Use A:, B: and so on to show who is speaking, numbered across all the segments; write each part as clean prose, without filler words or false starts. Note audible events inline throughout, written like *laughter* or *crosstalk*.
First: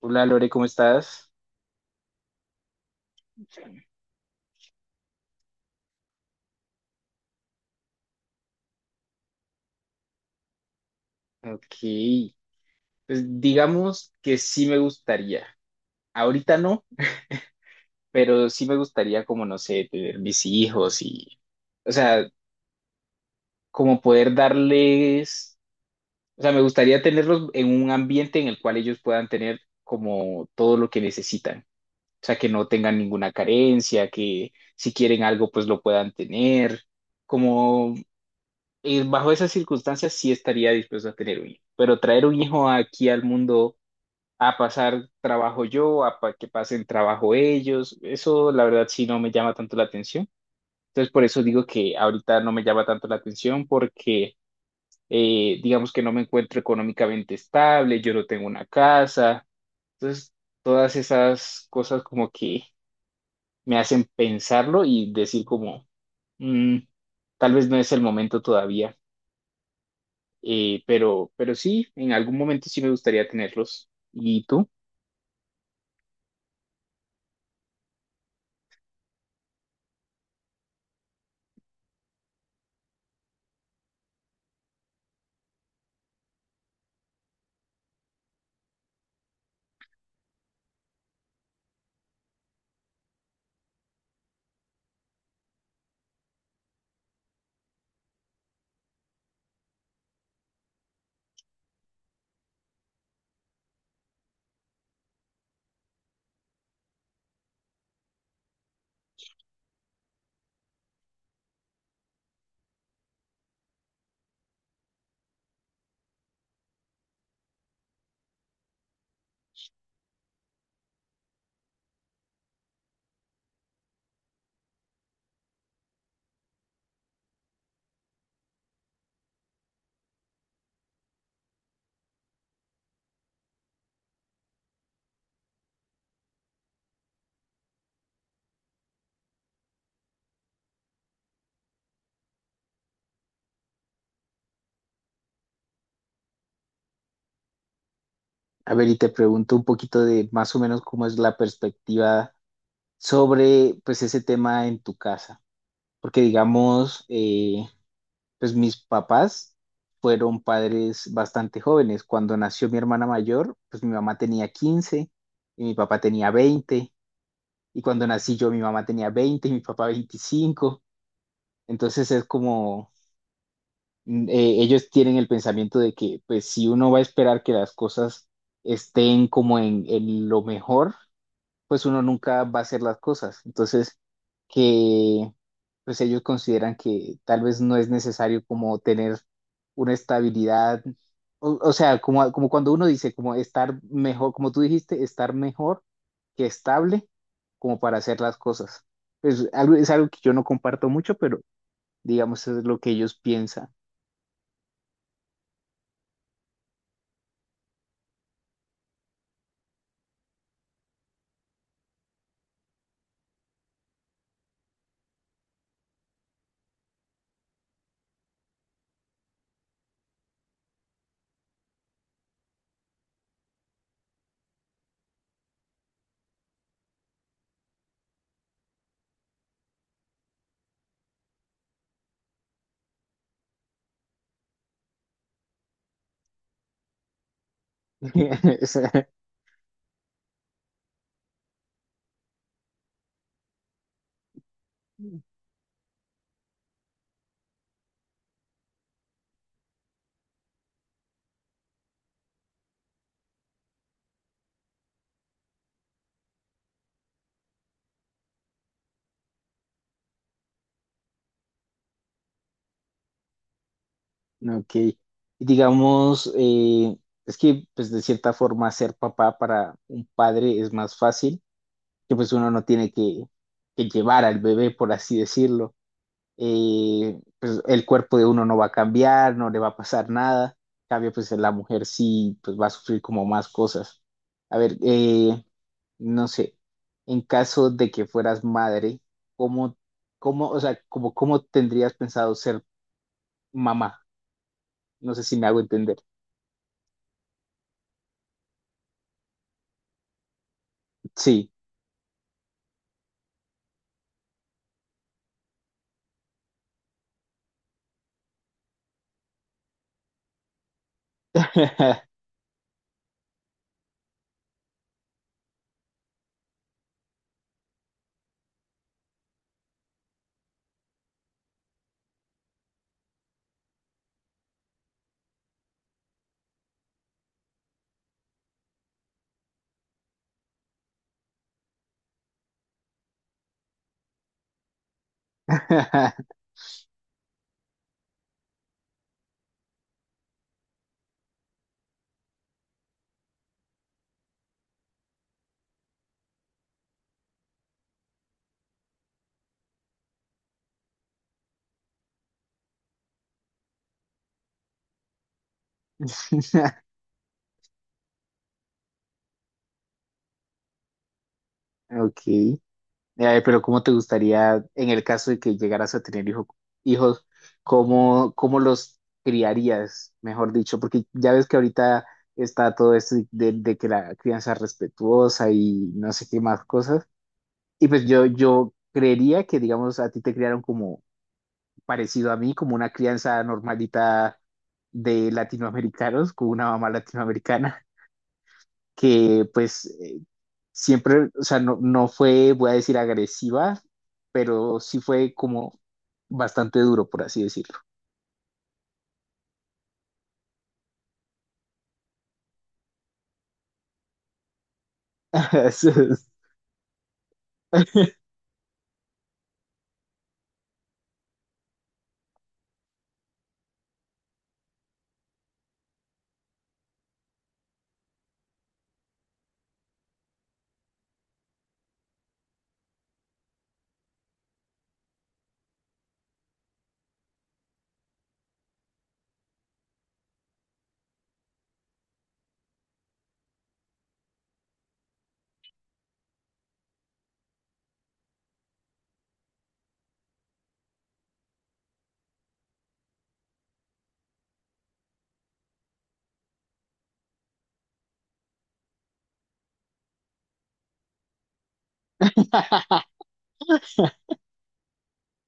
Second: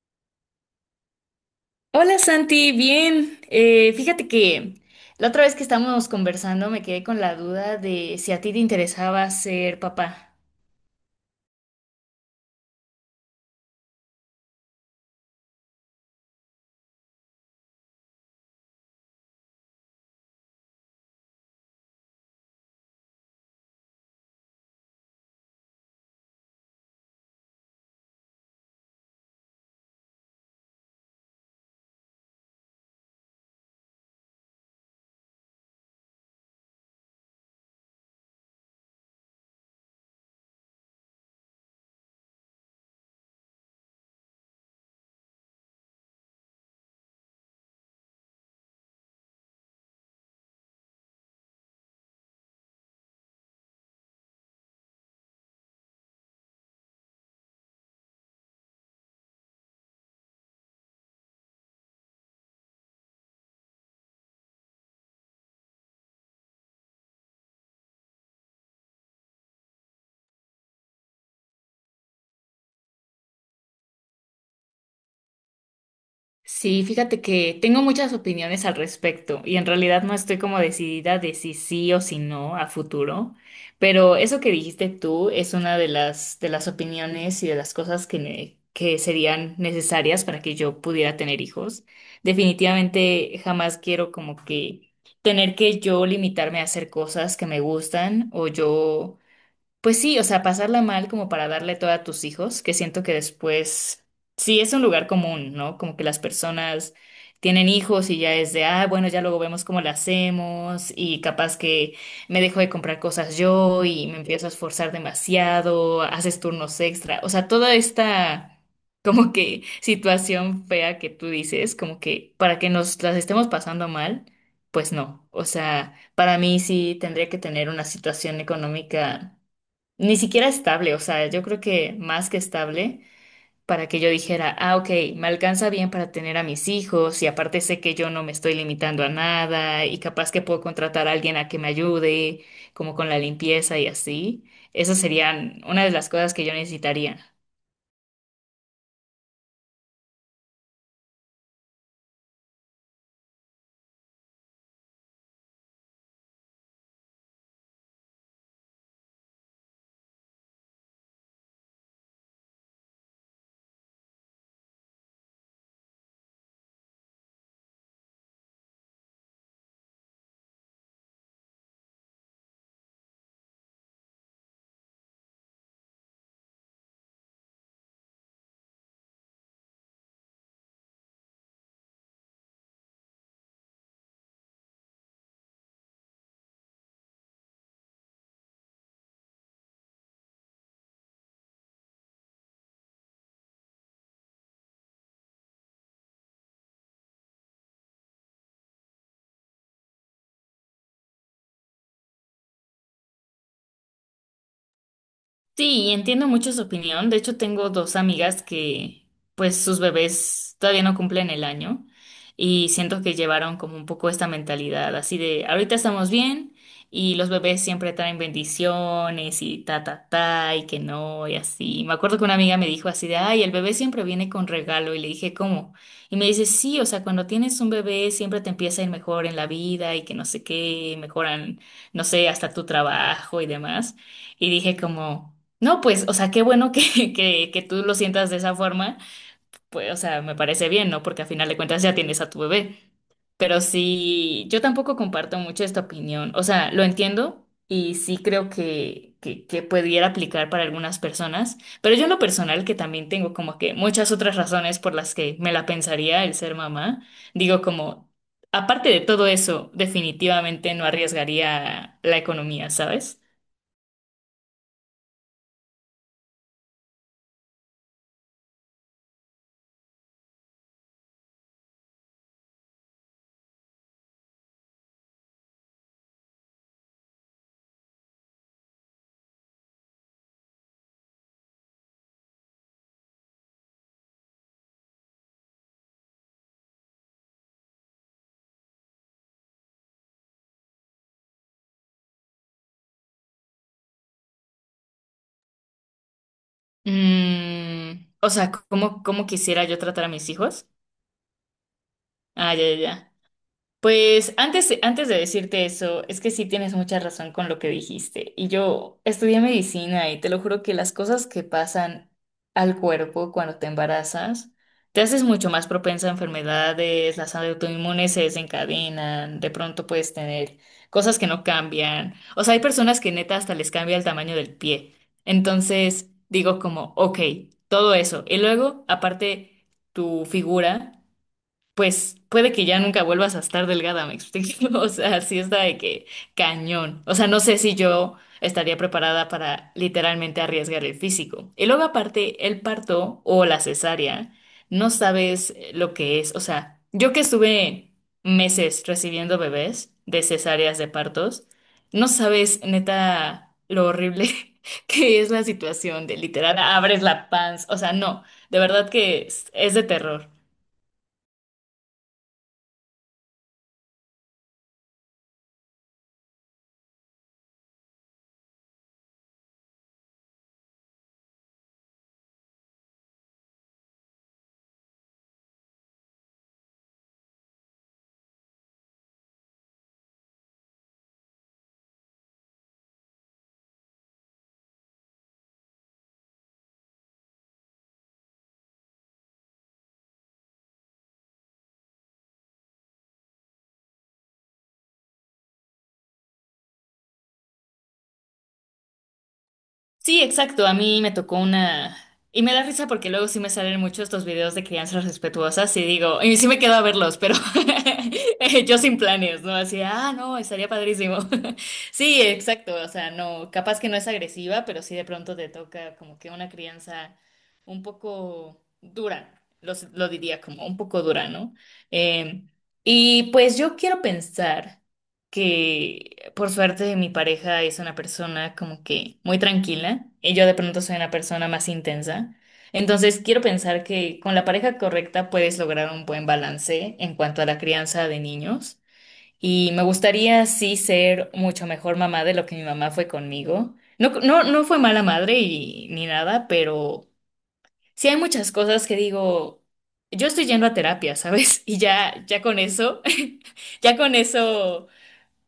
A: Hola Lore, ¿cómo estás?
B: Hola Santi, bien. Fíjate que la otra vez que estábamos conversando me quedé con la duda de si a ti te interesaba ser papá.
A: Ok, pues digamos que sí me gustaría. Ahorita no, pero sí me gustaría como, no sé, tener mis hijos y, o sea, como poder darles, o sea, me gustaría tenerlos en un ambiente en el cual ellos puedan tener como todo lo que necesitan. O sea, que no tengan ninguna carencia, que si quieren algo, pues lo puedan tener. Como bajo esas circunstancias sí estaría dispuesto a tener un hijo, pero traer un hijo aquí al mundo a pasar trabajo yo, que pasen trabajo ellos. Eso la verdad sí no me llama tanto la atención. Entonces por eso digo que ahorita no me llama tanto la atención porque digamos que no me encuentro económicamente estable, yo no tengo una casa. Entonces todas esas cosas como que me hacen pensarlo y decir como, "Mm, tal vez no es el momento todavía. Pero sí, en algún momento sí me gustaría tenerlos. ¿Y tú?
B: Sí, fíjate que tengo muchas opiniones al respecto y en realidad no estoy como decidida de si sí o si no a futuro, pero eso que dijiste tú es una de las opiniones y de las cosas que serían necesarias para que yo pudiera tener hijos. Definitivamente jamás quiero como que tener que yo limitarme a hacer cosas que me gustan o yo pues sí, o sea, pasarla mal como para darle todo a tus hijos, que siento que después, sí, es un lugar común, ¿no? Como que las personas tienen hijos y ya es de, ah, bueno, ya luego vemos cómo lo hacemos y capaz que me dejo de comprar cosas yo y me empiezo a esforzar demasiado, haces turnos extra, o sea, toda esta como que *laughs* situación fea que tú dices, como que para que nos las estemos pasando mal, pues no, o sea, para mí sí tendría que tener una situación económica. Ni siquiera estable, o sea, yo creo que más que estable para que yo dijera, ah, ok, me alcanza bien para tener a mis hijos y aparte sé que yo no me estoy limitando a nada y capaz que puedo contratar a alguien a que me ayude, como con la limpieza y así. Esas serían una de las cosas que yo necesitaría.
A: A ver, y te pregunto un poquito de más o menos cómo es la perspectiva sobre pues ese tema en tu casa, porque digamos, pues mis papás fueron padres bastante jóvenes. Cuando nació mi hermana mayor, pues mi mamá tenía 15 y mi papá tenía 20 y cuando nací yo mi mamá tenía 20 y mi papá 25. Entonces es como, ellos tienen el pensamiento de que pues si uno va a esperar que las cosas estén como en lo mejor, pues uno nunca va a hacer las cosas. Entonces, que pues ellos consideran que tal vez no es necesario como tener una estabilidad, o sea, como, como cuando uno dice, como estar mejor, como tú dijiste, estar mejor que estable, como para hacer las cosas. Es algo que yo no comparto mucho, pero digamos es lo que ellos piensan.
B: Sí, y entiendo mucho su opinión. De hecho, tengo dos amigas que, pues, sus bebés todavía no cumplen el año y siento que llevaron como un poco esta mentalidad así de, ahorita estamos bien y los bebés siempre traen bendiciones y ta, ta, ta, y que no, y así. Me acuerdo que una amiga me dijo así de, ay, el bebé siempre viene con regalo y le dije, ¿cómo? Y me dice, sí, o sea, cuando tienes un bebé siempre te empieza a ir mejor en la vida y que no sé qué, mejoran, no sé, hasta tu trabajo y demás. Y dije como... No, pues, o sea, qué bueno que tú lo sientas de esa forma,
A: *laughs*
B: pues, o sea, me parece bien, ¿no? Porque a final de cuentas ya tienes a tu bebé. Pero sí, yo tampoco comparto mucho esta opinión. O sea, lo entiendo y sí creo que pudiera aplicar para algunas personas, pero yo en lo personal, que también tengo como que muchas otras razones por las que me la pensaría el ser mamá, digo como, aparte de todo eso, definitivamente no arriesgaría la economía, ¿sabes?
A: Ok. Y digamos, es que pues de cierta forma ser papá para un padre es más fácil, que pues uno no tiene que llevar al bebé, por así decirlo. Pues el cuerpo de uno no va a cambiar, no le va a pasar nada. En cambio, pues la mujer sí pues va a sufrir como más cosas. A ver, no sé, en caso de que fueras madre, ¿cómo, cómo, o sea, como, cómo tendrías pensado ser mamá? No sé si me hago entender.
B: O sea, ¿cómo, cómo quisiera yo tratar a mis hijos?
A: Sí.
B: Ah, ya, ya, ya. Pues antes, antes de decirte eso, es que sí tienes mucha razón con lo que dijiste. Y yo estudié medicina y te lo juro que las cosas que pasan
A: *laughs*
B: al cuerpo cuando te embarazas, te haces mucho más propensa a enfermedades, las autoinmunes se desencadenan, de pronto puedes tener cosas que no cambian. O sea, hay personas que neta hasta les cambia el tamaño del pie. Entonces digo como, ok, todo eso. Y luego, aparte, tu figura pues puede que ya nunca vuelvas a estar delgada, ¿me explico? *laughs* O sea, sí está de que cañón. O sea, no sé si yo estaría preparada para literalmente arriesgar el físico. Y luego aparte, el parto o la cesárea, no sabes lo que es. O sea, yo que estuve meses recibiendo bebés de cesáreas de partos, no sabes neta lo horrible *laughs* que es la situación de literal abres la panza. O sea, no, de verdad que es de terror.
A: Ok. Pero ¿cómo te gustaría, en el caso de que llegaras a tener hijos, cómo, cómo los criarías, mejor dicho? Porque ya ves que ahorita está todo esto de que la crianza es respetuosa y no sé qué más cosas. Y pues yo creería que, digamos, a ti te criaron como parecido a mí, como una crianza normalita de latinoamericanos, con una mamá latinoamericana, que pues siempre, o sea, no fue, voy a decir, agresiva, pero sí fue como bastante duro, por así decirlo.
B: Sí, exacto. A mí me tocó una... Y me da risa porque luego sí me salen muchos estos videos de crianzas
A: *laughs*
B: respetuosas y
A: Eso
B: digo,
A: es.
B: y sí me quedo a verlos, pero *laughs* yo sin planes, ¿no? Así, ah, no, estaría padrísimo. *laughs* Sí, exacto. O sea, no, capaz que no es agresiva, pero sí de pronto te toca como que una crianza un poco dura, lo, diría como un poco dura, ¿no? Eh, y pues yo quiero pensar que por suerte mi pareja es una persona como que muy tranquila y yo de pronto soy una persona más intensa. Entonces quiero pensar que con la pareja correcta puedes lograr un buen balance en cuanto a la crianza de niños y me gustaría sí ser mucho mejor mamá de lo que mi mamá fue conmigo. No, no, no fue mala madre y, ni nada, pero sí hay muchas cosas que digo, yo estoy yendo a terapia, ¿sabes? *laughs* Y ya, ya con eso, *laughs* ya con eso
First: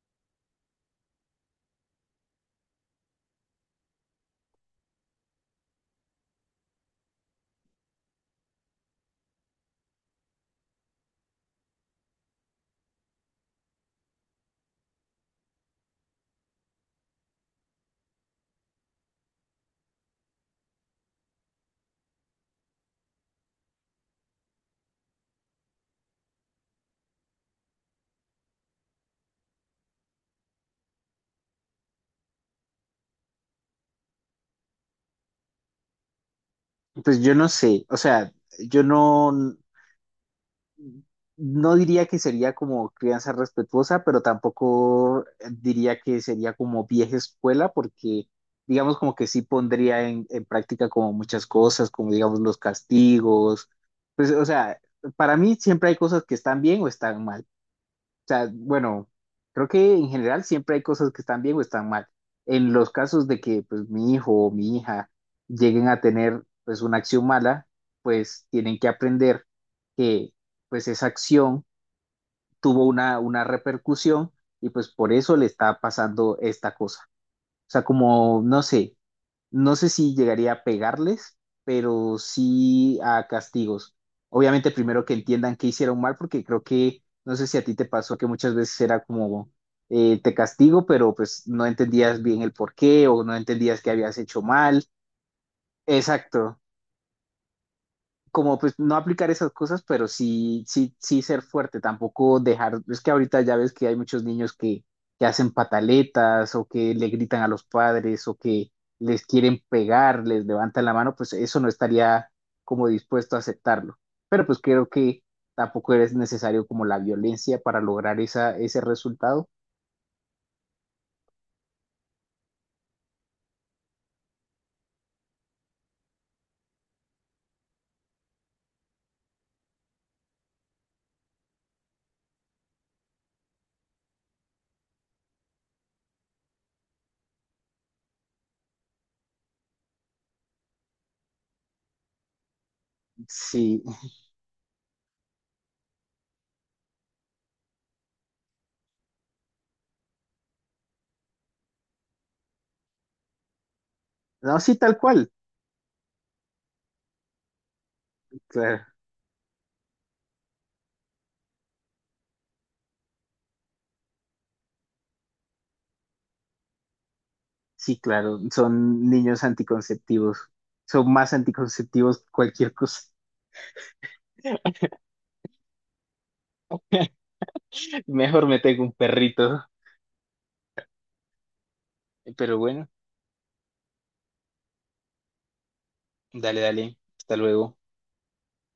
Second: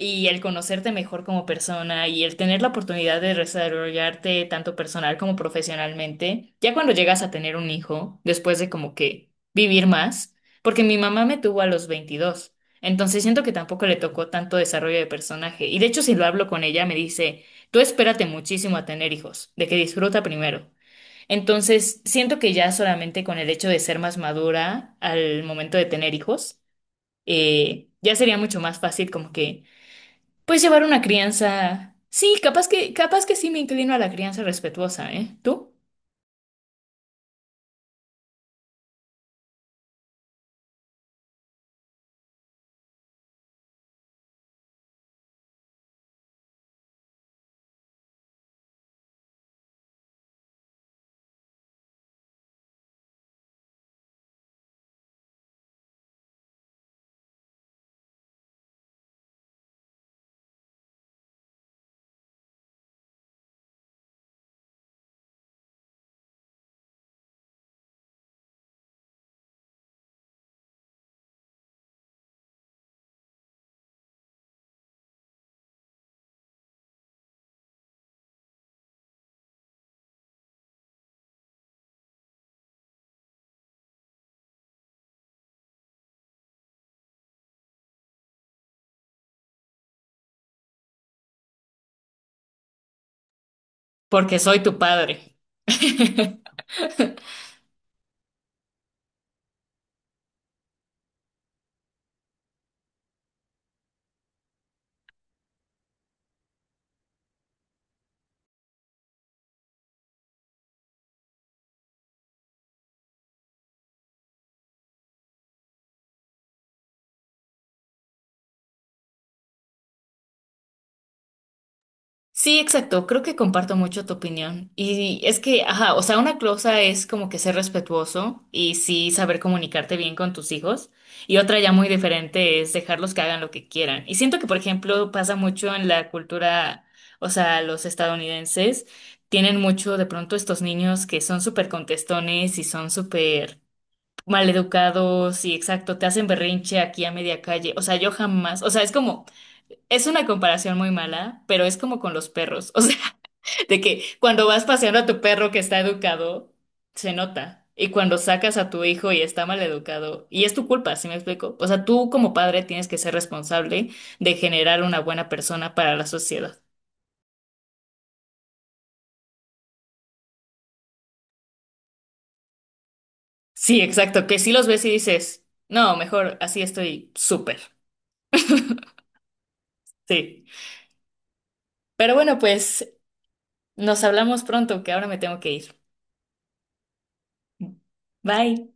B: y el conocerte mejor como persona y el tener la oportunidad de desarrollarte tanto personal como profesionalmente, ya cuando llegas a tener un hijo, después de como que vivir más, porque mi mamá me tuvo a los 22, entonces siento que tampoco le tocó tanto desarrollo de personaje y de hecho si lo hablo con ella me dice, tú espérate muchísimo a tener hijos, de que disfruta primero. Entonces, siento que ya solamente con el hecho de ser más madura al momento de tener hijos, ya sería mucho más fácil como que pues llevar una crianza. Sí, capaz que sí me inclino a la crianza respetuosa, ¿eh? ¿Tú?
A: Pues yo no sé, o sea, yo no diría que sería como crianza respetuosa, pero tampoco diría que sería como vieja escuela, porque digamos como que sí pondría en práctica como muchas cosas, como digamos los castigos, pues o sea, para mí siempre hay cosas que están bien o están mal. O sea, bueno, creo que en general siempre hay cosas que están bien o están mal. En los casos de que pues mi hijo o mi hija lleguen a tener pues una acción mala, pues tienen que aprender que pues esa acción tuvo una repercusión y pues por eso le está pasando esta cosa. O sea, como, no sé, no sé si llegaría a pegarles, pero sí a castigos. Obviamente primero que entiendan que hicieron mal, porque creo que, no sé si a ti te pasó que muchas veces era como, te castigo, pero pues no entendías bien el por qué o no entendías que habías
B: Porque
A: hecho
B: soy tu
A: mal.
B: padre. *laughs*
A: Exacto, como pues no aplicar esas cosas, pero sí ser fuerte, tampoco dejar, es que ahorita ya ves que hay muchos niños que hacen pataletas o que le gritan a los padres o que les quieren pegar, les levantan la mano, pues eso no estaría como dispuesto a aceptarlo. Pero pues creo que tampoco es necesario como la violencia para lograr esa, ese resultado.
B: Sí, exacto. Creo que comparto mucho tu opinión. Y es que, ajá, o sea, una cosa es como que ser respetuoso y sí saber comunicarte bien con tus hijos. Y otra ya muy diferente es dejarlos que hagan lo que quieran. Y siento que, por ejemplo, pasa mucho en la cultura, o sea, los estadounidenses tienen mucho de pronto estos niños que son súper contestones y son súper
A: Sí,
B: maleducados y exacto, te hacen berrinche aquí a media calle. O sea, yo jamás, o sea, es como... Es una comparación muy mala, pero es como con los perros. *laughs* O sea, de que cuando
A: no,
B: vas
A: sí, tal
B: paseando a tu
A: cual.
B: perro que está educado, se nota. Y cuando sacas a tu
A: Claro,
B: hijo y está mal educado, y es tu culpa, ¿sí me explico? O sea, tú como padre tienes que ser responsable de generar una buena persona para la sociedad.
A: sí, claro, son niños anticonceptivos, son más anticonceptivos que cualquier cosa.
B: Sí, exacto, que si los ves y dices, no, mejor así estoy
A: *laughs*
B: súper.
A: Mejor me tengo un perrito.
B: Sí. Pero bueno,
A: Pero bueno,
B: pues nos hablamos pronto, que ahora me tengo que ir.
A: dale, dale. Hasta luego.
B: Bye.